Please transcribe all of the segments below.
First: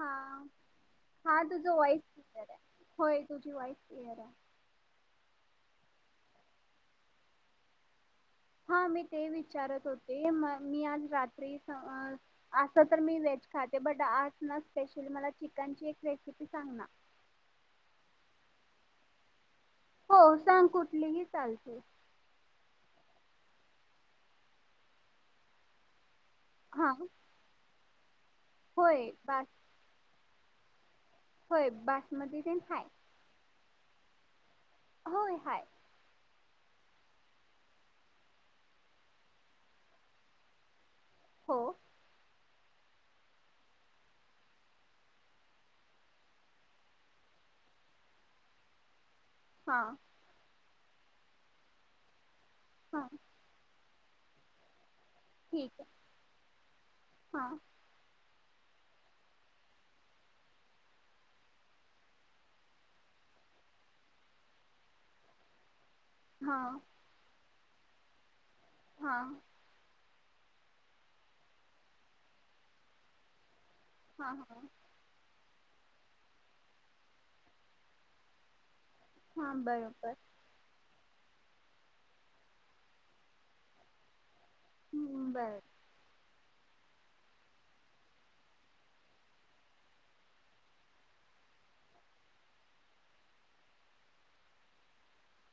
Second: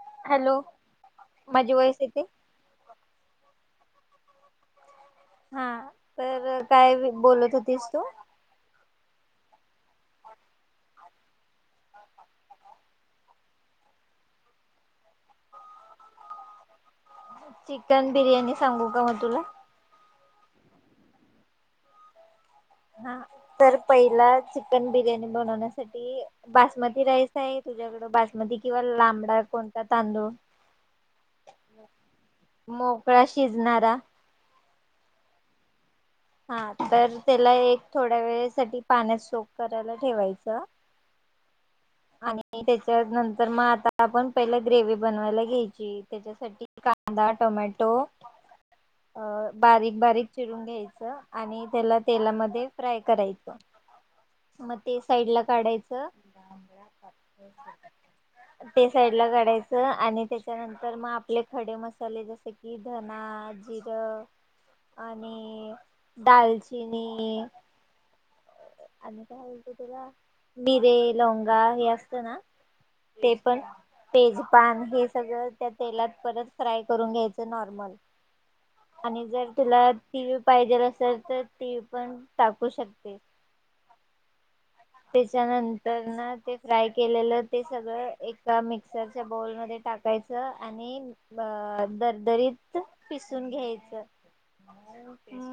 हा हा हॅलो हा तुझ माझी वॉइस वॉईस येते होय तुझी वाईस क्लियर आहे. हा तर काय बोलत होतीस तू हा मी तेच विचारत होते, मी आज रात्री अस तर मी व्हेज खाते, बट आज ना स्पेशली मला चिकनची एक रेसिपी सांग ना चिकन बिर्याणी सांगू का मग तुला? हो सांग कुठलीही चालते. हा तर पहिला चिकन बिर्याणी बनवण्यासाठी हा बासमती राईस आहे. तुझ्याकड बास मती किंवा होय लांबडा बास कोणता तांदूळ होय बासमती तेन हाय नारा होय हाय हा तर त्याला एक थोड्या वेळेसाठी पाण्यात सोक करायला ठेवायचं. हो आणि त्याच्या नंतर म आता आपण पहिले ग्रेवी बनवायला घ्यायची त्याच्यासाठी कांदा, टोमॅटो अ हा बारीक बारीक चिडून घ्याय आणि त्याला तेलाम ते फ्राय हा करायचं. मत ते साईड ला ठीक आहे काढायचं हा [inaudible] ते साईड ला काढायचं आणि त्याच्यानंतर मग आपले खडे मसाले जसे कि धना जिरं आणि हा दालचिनी हा आणि काय होतय तुला मिरे, लवंगा हे असत ना ते पण हा हा तेजपान हे सगळं त्या तेलात परत फ्राय करून घ्यायचं नॉर्मल आणि जर हा तुला बरोबर तीळ पाहिजेल असल तर तीळ पण टाकू शकते. हम्म, बरं त्याच्यानंतरन ते फ्राय केलेलं ते सगळ एका मिक्सरच्या बौल मध्ये टाकायचं आणि अ दरदरीत पिसून घ्यायच,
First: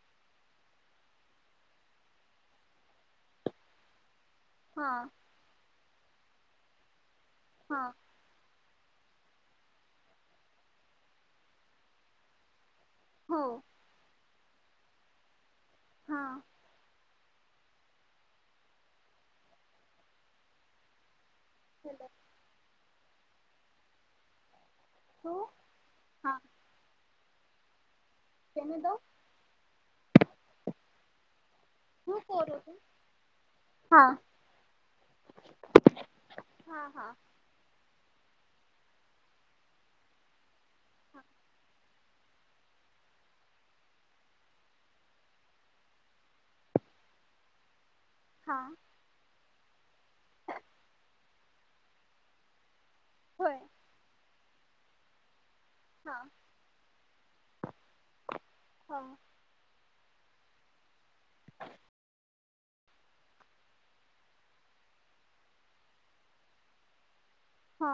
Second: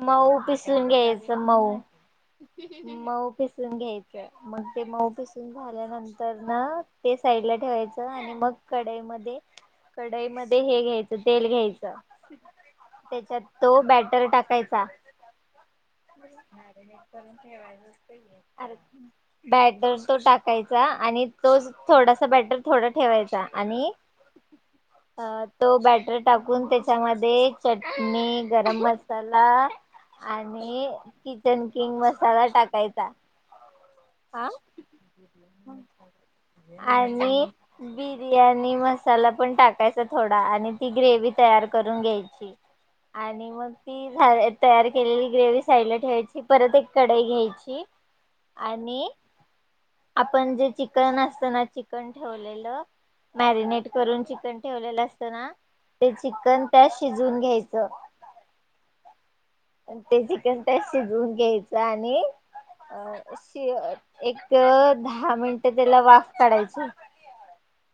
मऊ पिसून घ्यायचं, मऊ मऊ पिसून घ्याय मग ते हा मऊ पिसून झाल्यानं तर ना ते साईड ला हा ठेवायचं आणि मग कढईमध्ये कढईमध्ये हे घ्यायचं तेल घ्यायचं. त्याच्यात हो तो बॅटर टाक पैसा हा [unintelligible] आर बॅटर तो टाकायचा आणि तोच थोडसं बेटर थोडं ठेवायचा आणि अ हो तो बॅटरी हा टाकून त्याच्याम दे चट मी गरम मसाला आणि किचन किंग मसाला टाकायचा. हा हा हा आणि बी बिर्याणी मसाला पण टाकायचा थोडा आणि ती हा ग्रेवी तयार करून घ्यायची आणि मग ती झा तयार केलेली ग्रेवी साईडला ठेवायची परत एक कडाई घ्यायची. हा. आणि आपण जे चिकन असत ना चिकन ठेवलेलं होय मॅरिनेट करून चिकन ठेवलेला असतं ना ते हा चिकन त्यात शिजवून घ्यायचं. हा आण ते चिकन टेस शिजवून घ्यायचं आणि अ शी एक दहा मिनिटं त्याला वाफ काढायची. हा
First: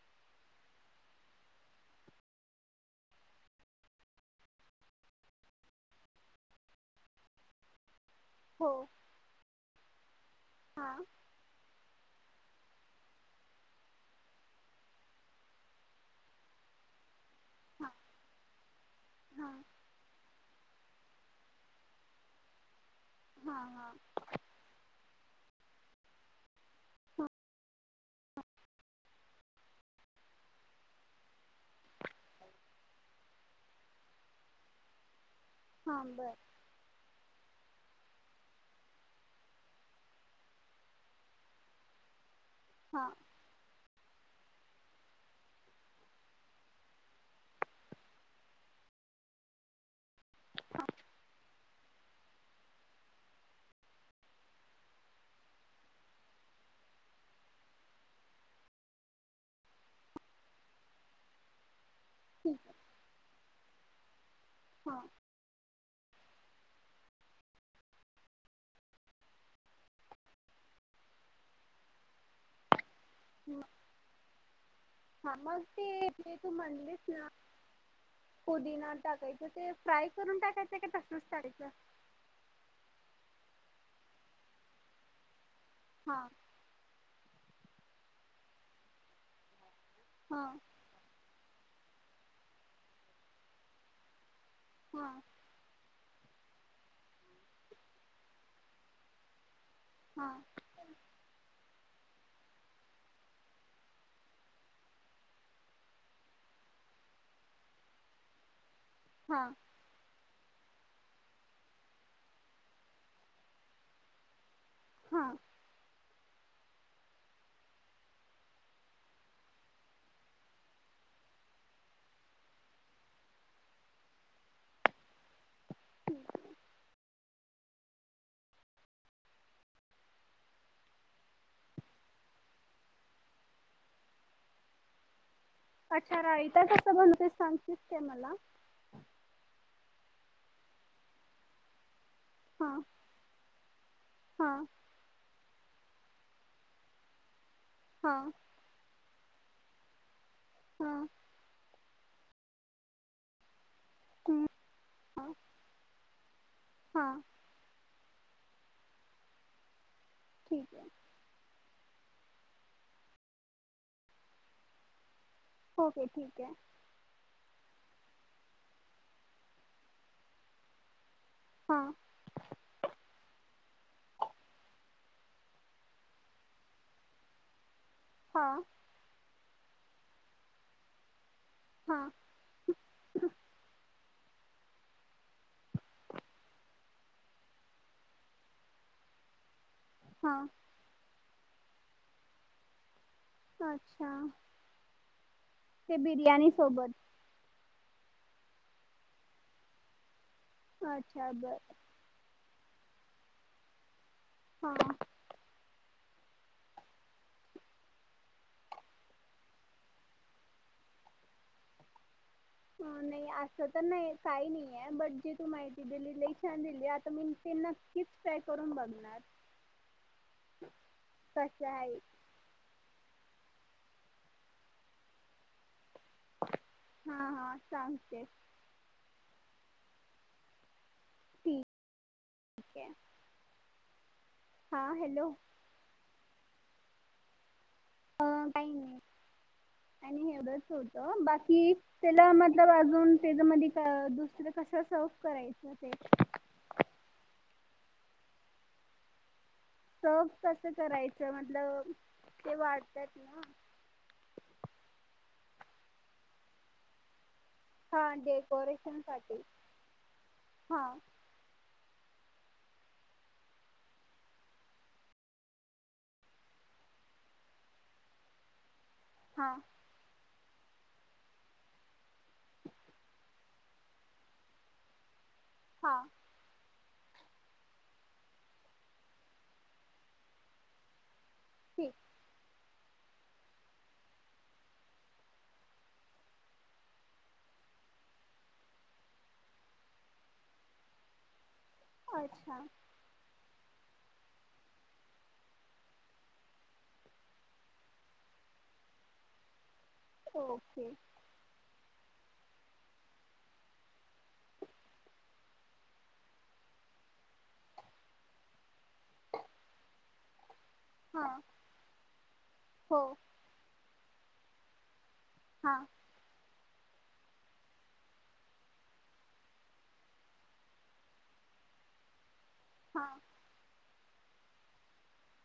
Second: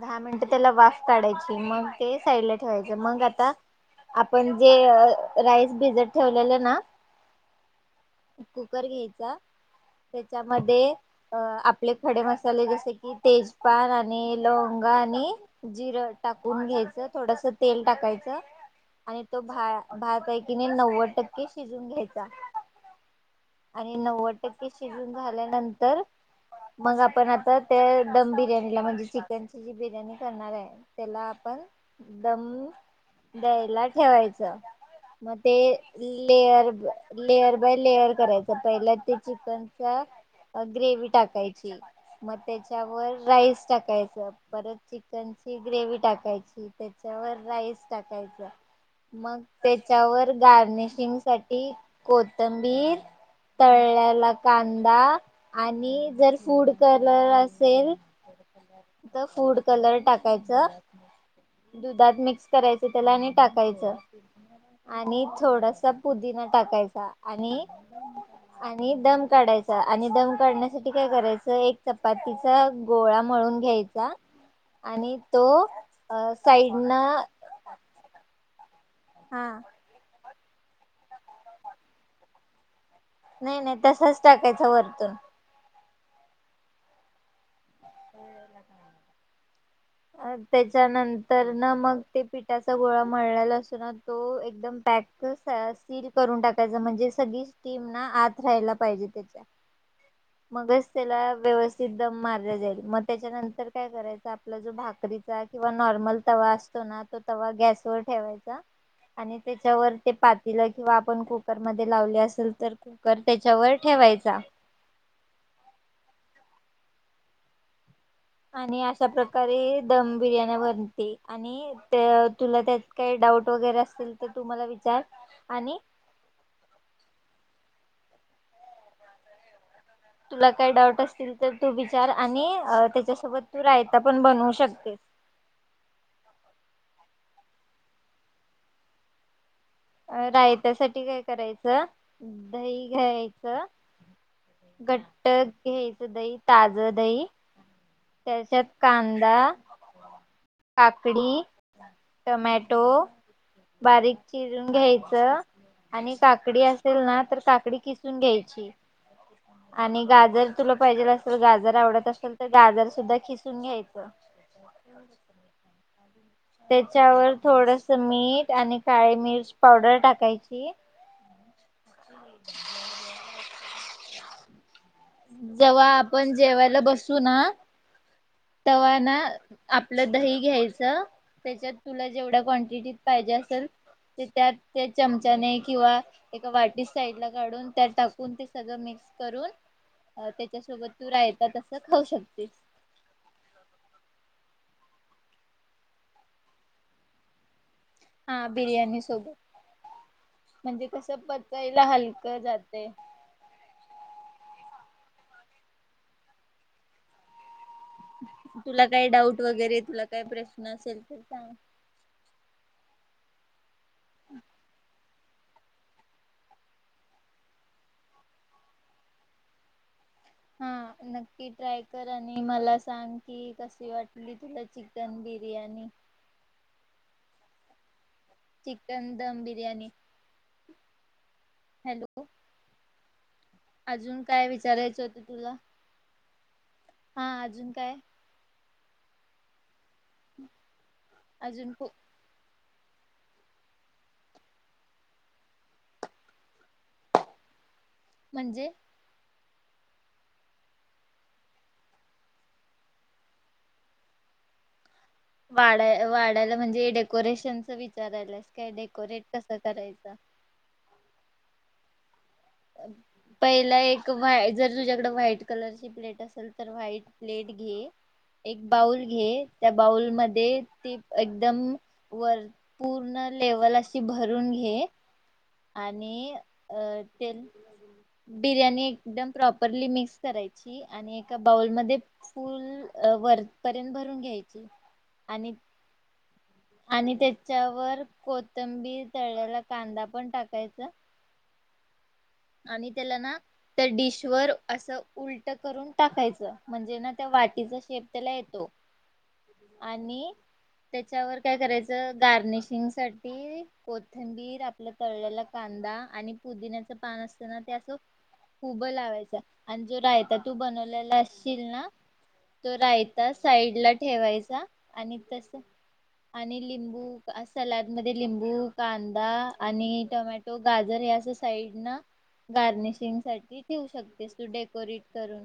दहा मिनट त्याला वाफ काढायची. मग ते साईडला ठेवायच. मग आता आपण जे राईस भिजत ठेवलेलं ना हो कुकर घ्यायचा हा त्याच्यामध्ये अ आप ले खडे मसाले जसे की तेजपान आणि लवंगा आणि जिरं टाकून घ्यायचं. थोडस तेल हा टाकायचं आणि तो हा भा भात हाय की नाही नव्वद टक्के शिजून घ्यायचा. हा हा आणि नव्वद टक्के शिजून झाल्यानंतर मग हा आपण आता ते दम बिर्याणीला म्हणजे चि कणची जी बिर्याणी करणार आहे त्याला आपण दम द्यायला ठेवायचं. ते हा बर लेअर लेअर बाय लेअर करायचा पहिला ते चिकनचा ग्रेवी टाकायची मग हा त्याच्यावर राईस टाकाय परत चिकनची ग्रेवी टाकायची त्याच्यावर राईस टाकायच मग त्याच्यावर गार्निशिंग साठी कोथंबीर तळलेला कांदा आणि जर फूड कलर असेल तर फूड कलर टाकायच. दुधात मिक्स ठीक करायच त्याला आणि टाकायचं. हा आणि थोड पुदीना टाकायचा आणि आणि दम काढायचा आणि दम काढण्यासाठी काय करायचं एक चपातीचा गोळा मळून घ्याय आणि हा तो मग ते जे साईड न पूदीना टाकायच हा ते फ्राय करून टाकायचं का तसच टाकायचं. नाही नाही तसच टाकायचं वरतून हा [inaudible] अ हा त्याच्यानंतर ना मग ते पिठाचा गोळा मळलेला असतो ना तो एक दम हा पॅक सिल करून टाकायच म्हणजे सगळीच टीम ना आत राहायला पाहिजे त्याच्या हा मगचं तेला व्यवस्थित दम मारला जाईल मग त्याच्यानंतर काय करायच आपला जो भाकरीचा किंवा नॉर्मल तवा असतो ना तो तवा गॅस वर ठेवायचा. आणि हा त्याच्यावर ते पातील किंवा आपण कुकरमध्ये लावले असेल तर कुकर तेच्यावर ठेवायचा हा आणि अशा प्रकारे दम बिर्याणी बनते आणि तुला त्यात काही डाऊट वगैरे असतील तर तु मला विचार आणि तुला काय डाऊट असतील तर तू विचार आणि त्याच्यासोबत तू रायता पण बनवू शकते अच्छा रायता कसं बनवू ते सांगतिस काय मला अ रायत्यासाठी काय करायचं हा दही घ्यायचं हा घट्ट हे घ्यायचं दही ताज दही हा त्याच्यात कां दा हा काकडी टोमॅटो बारीक हम्म, चिरून हा घ्यायचं आणि काकडी असेल हा ना तर काकडी किस किसुन घ्यायची आणि गाजर तुला ठीक आहे पाहिजेल असेल गाजर जर आवडत असेल तर गाजर सुद्धा खिसून घ्यायचं ओके. ठीक आहे त्याच्यावर थोडस मीठ आणि काळी मिर्च पावडर टाकायची हा. [inaudible] जेव्हा आपण जेवायला बसू ना हा तवा ना आपलं दही घ्यायचं त्याच्यात हा तुला जेवढ्या क्वांटिटीत पाहिजे असल ते त्यात त्या चमचाने किंवा एका वाटी साईड ला काढून त्यात टाकून ते सगळं मिक्स करून हा त्याच्यासोबत तू राय तस खाऊ शकतेस अच्छा ते बिर्याणी सोबत हा बिर्यानी सोबत म्हणजे कसं अच्छा बर पचायला हलकं जात ते - हा - तुला काय डाऊट वगैरे तुला काय प्रश्न असेल तर सांग हो तर नाही काही नाही आहेे बट जे तु माहिती दिली ती लई छान दिली आता मी ती नक्कीच ट्राय करून बघणार हा नक्की कसं ट्राय आहे कर आणि मला सांग की कस कशी वाटली तुला चिकन बिर्याणी हा हा सांगते चिकन दम बिर्याणी ठीक हॅलो आहे अजून काय हा विचारायचं होत हॅलो तुला? हा अजून काय? अ, काही नाही आणि एवढंच होतं बाकी अजून खूप त्याला म वाजून त्याज मधी दुसरं कस सर्व्ह करायचं ते म्हणजे सर्व्ह कसं करायचं म्हटलं ते वाढत्यात ना वाढ वाढायला म्हणजे डेकोरेश शन च हा विचारायल्यास काय डेकोरेशन डेकोरेट साठी कस करायच. हा पहिला एक व जर तुझ्याकड व्हाईट कलर ची प्लेट असेल तर व्हाईट प्लेट घे एक बाऊल घे हां त्या बाऊलम ते ती एकदम वर पूर्ण लेवल अशी भरून घे हां आणि अ ते बिर्याणी एकदम प्रॉपरली मिक्स करायची आणि एक एका ठीक बाऊलमध्ये फुल अ वरपर्यंत भरून घ्यायची आणि आणि त्याच्यावर कोथंबीर तळ्याल्याला कांदा पण टाकायचा. अच्छा आणि त्याला ना त्या डिश वर असं उलट करून टाकायचं म्हणजे ना त्या वाटीचा शेप त्याला येतो. आणि ओके त्याच्यावर काय करायचं गार्निशिंग साठी कोथिंबीर आपल्या तळल्याला कांदा आणि पुदिन्याच पान असताना ते असं उभं लावायचं आणि जो रायता तू बनलेला हां असशील ना तो हो रायता साईड ला ठेवायचा आणि तस हां आणि लि तुप सलाइडमध्ये लिंबू कांदा आणि टोमॅटो गाजर हे असं साईड न हां गार्निशिंग साठी ठेवू शकतेस. तू डेकोरेट करून,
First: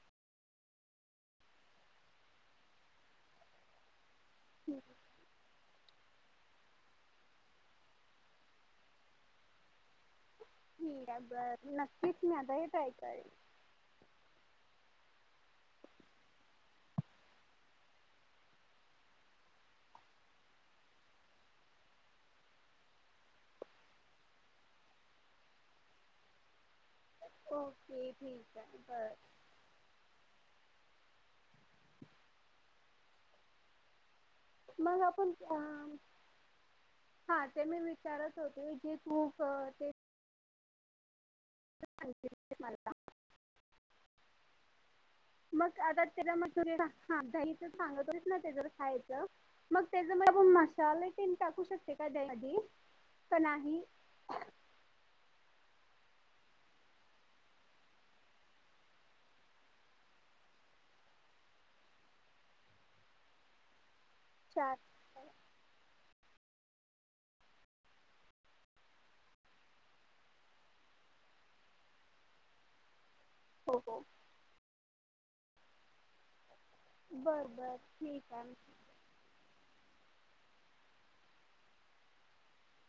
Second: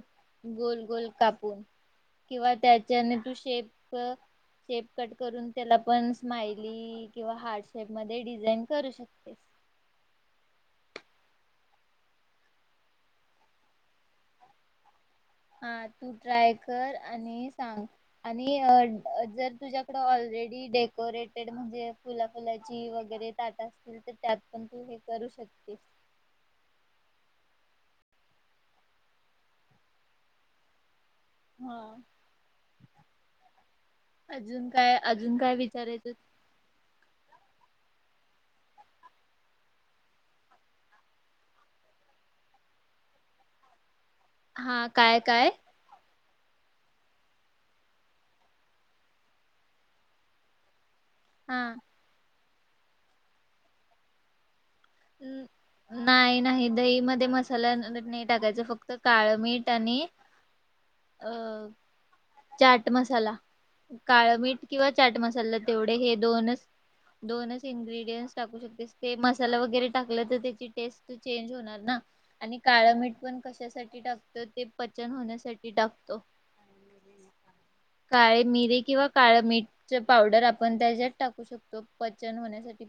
गोल-गोल कापून किंवा त्याच्याने तू शेप ठीक शेप कट करून त्याला पण स्माइली किंवा हार्डशेप मध्ये डिझाईन करू शकतेस. नक्कीच मी आता हे ट्राय करेन. हा तू ट्राय कर आणि सांग आणि जर तुझ्याकड ऑलरेडी डेकोरेटेड म्हणजे फुला-फुलाची वगैरे ताट असतील तर त्यात पण तू हे करू शकतेस. ओके ठीक आहे बर. हा! अजून काय मग आपण अजून काय अं, विचारायचं? हां ते मी विचारत होते की तु प ते [unintelligible] हा काय काय? [inaudible] खायचं मग मसाले तन हा टाकू शकते का त्यामध्ये का नाही? नाही नाही दही मध्ये मसाला नाही टाकायचा. फक्त काळं मीठ आणि अ चाट मसाला. काळं मीठ अच्छा किंवा चाट मसाला तेवढे हे दोनच दोनच इन्ग्रेडियंट् टाकू शकतेस ते मसाला वगैरे टाकलं तर त्याची टेस्ट चेंज होणार ना आणि काळ मिठ पण हो कशासाठी हो टाकतो ते चन होण्यासाठी टाकतो. बरं बरं ठीक काळे आहे मिरीे किंवा काळं मीठच्या पावडर आपण त्याच्यात टाकू शकतो, पचन होण्यासाठी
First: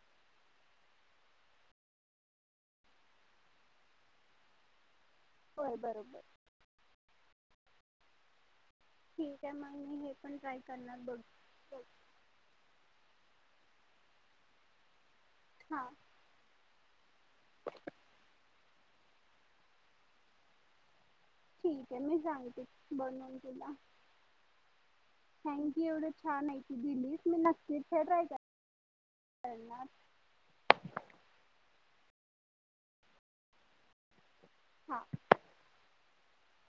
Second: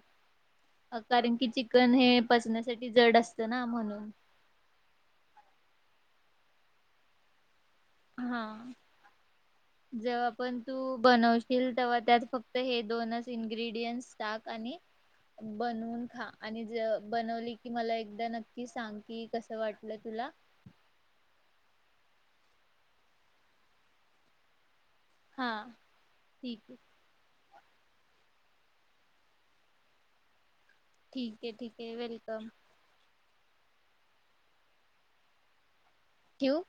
कारण की चिकन हे पचण्यासाठी जड असतं ना म्हणून. होय बरोबर. हा. ठीक आहे मग मी हे जेव्हा ट्राय पण तू करणार बघ बनवशील बघ तेव्हा त्यात फक्त हे दोन इन्गेडियंट इंग्रीडीएन्स टाक आणि हां बनवून खा. आणि ज बनवलं की मला एकदा न कि सांग कि कसं वाटलं तुला? ठीक आहे मी सांगते बनवून तुला. हा थँक्यू! एवढं छान ठीक महिती आहे दिलीस मी नक्क तिथे ट्राय कर करणार ठिक आहे ठिक आहे वेलकम. हां! ठेऊ?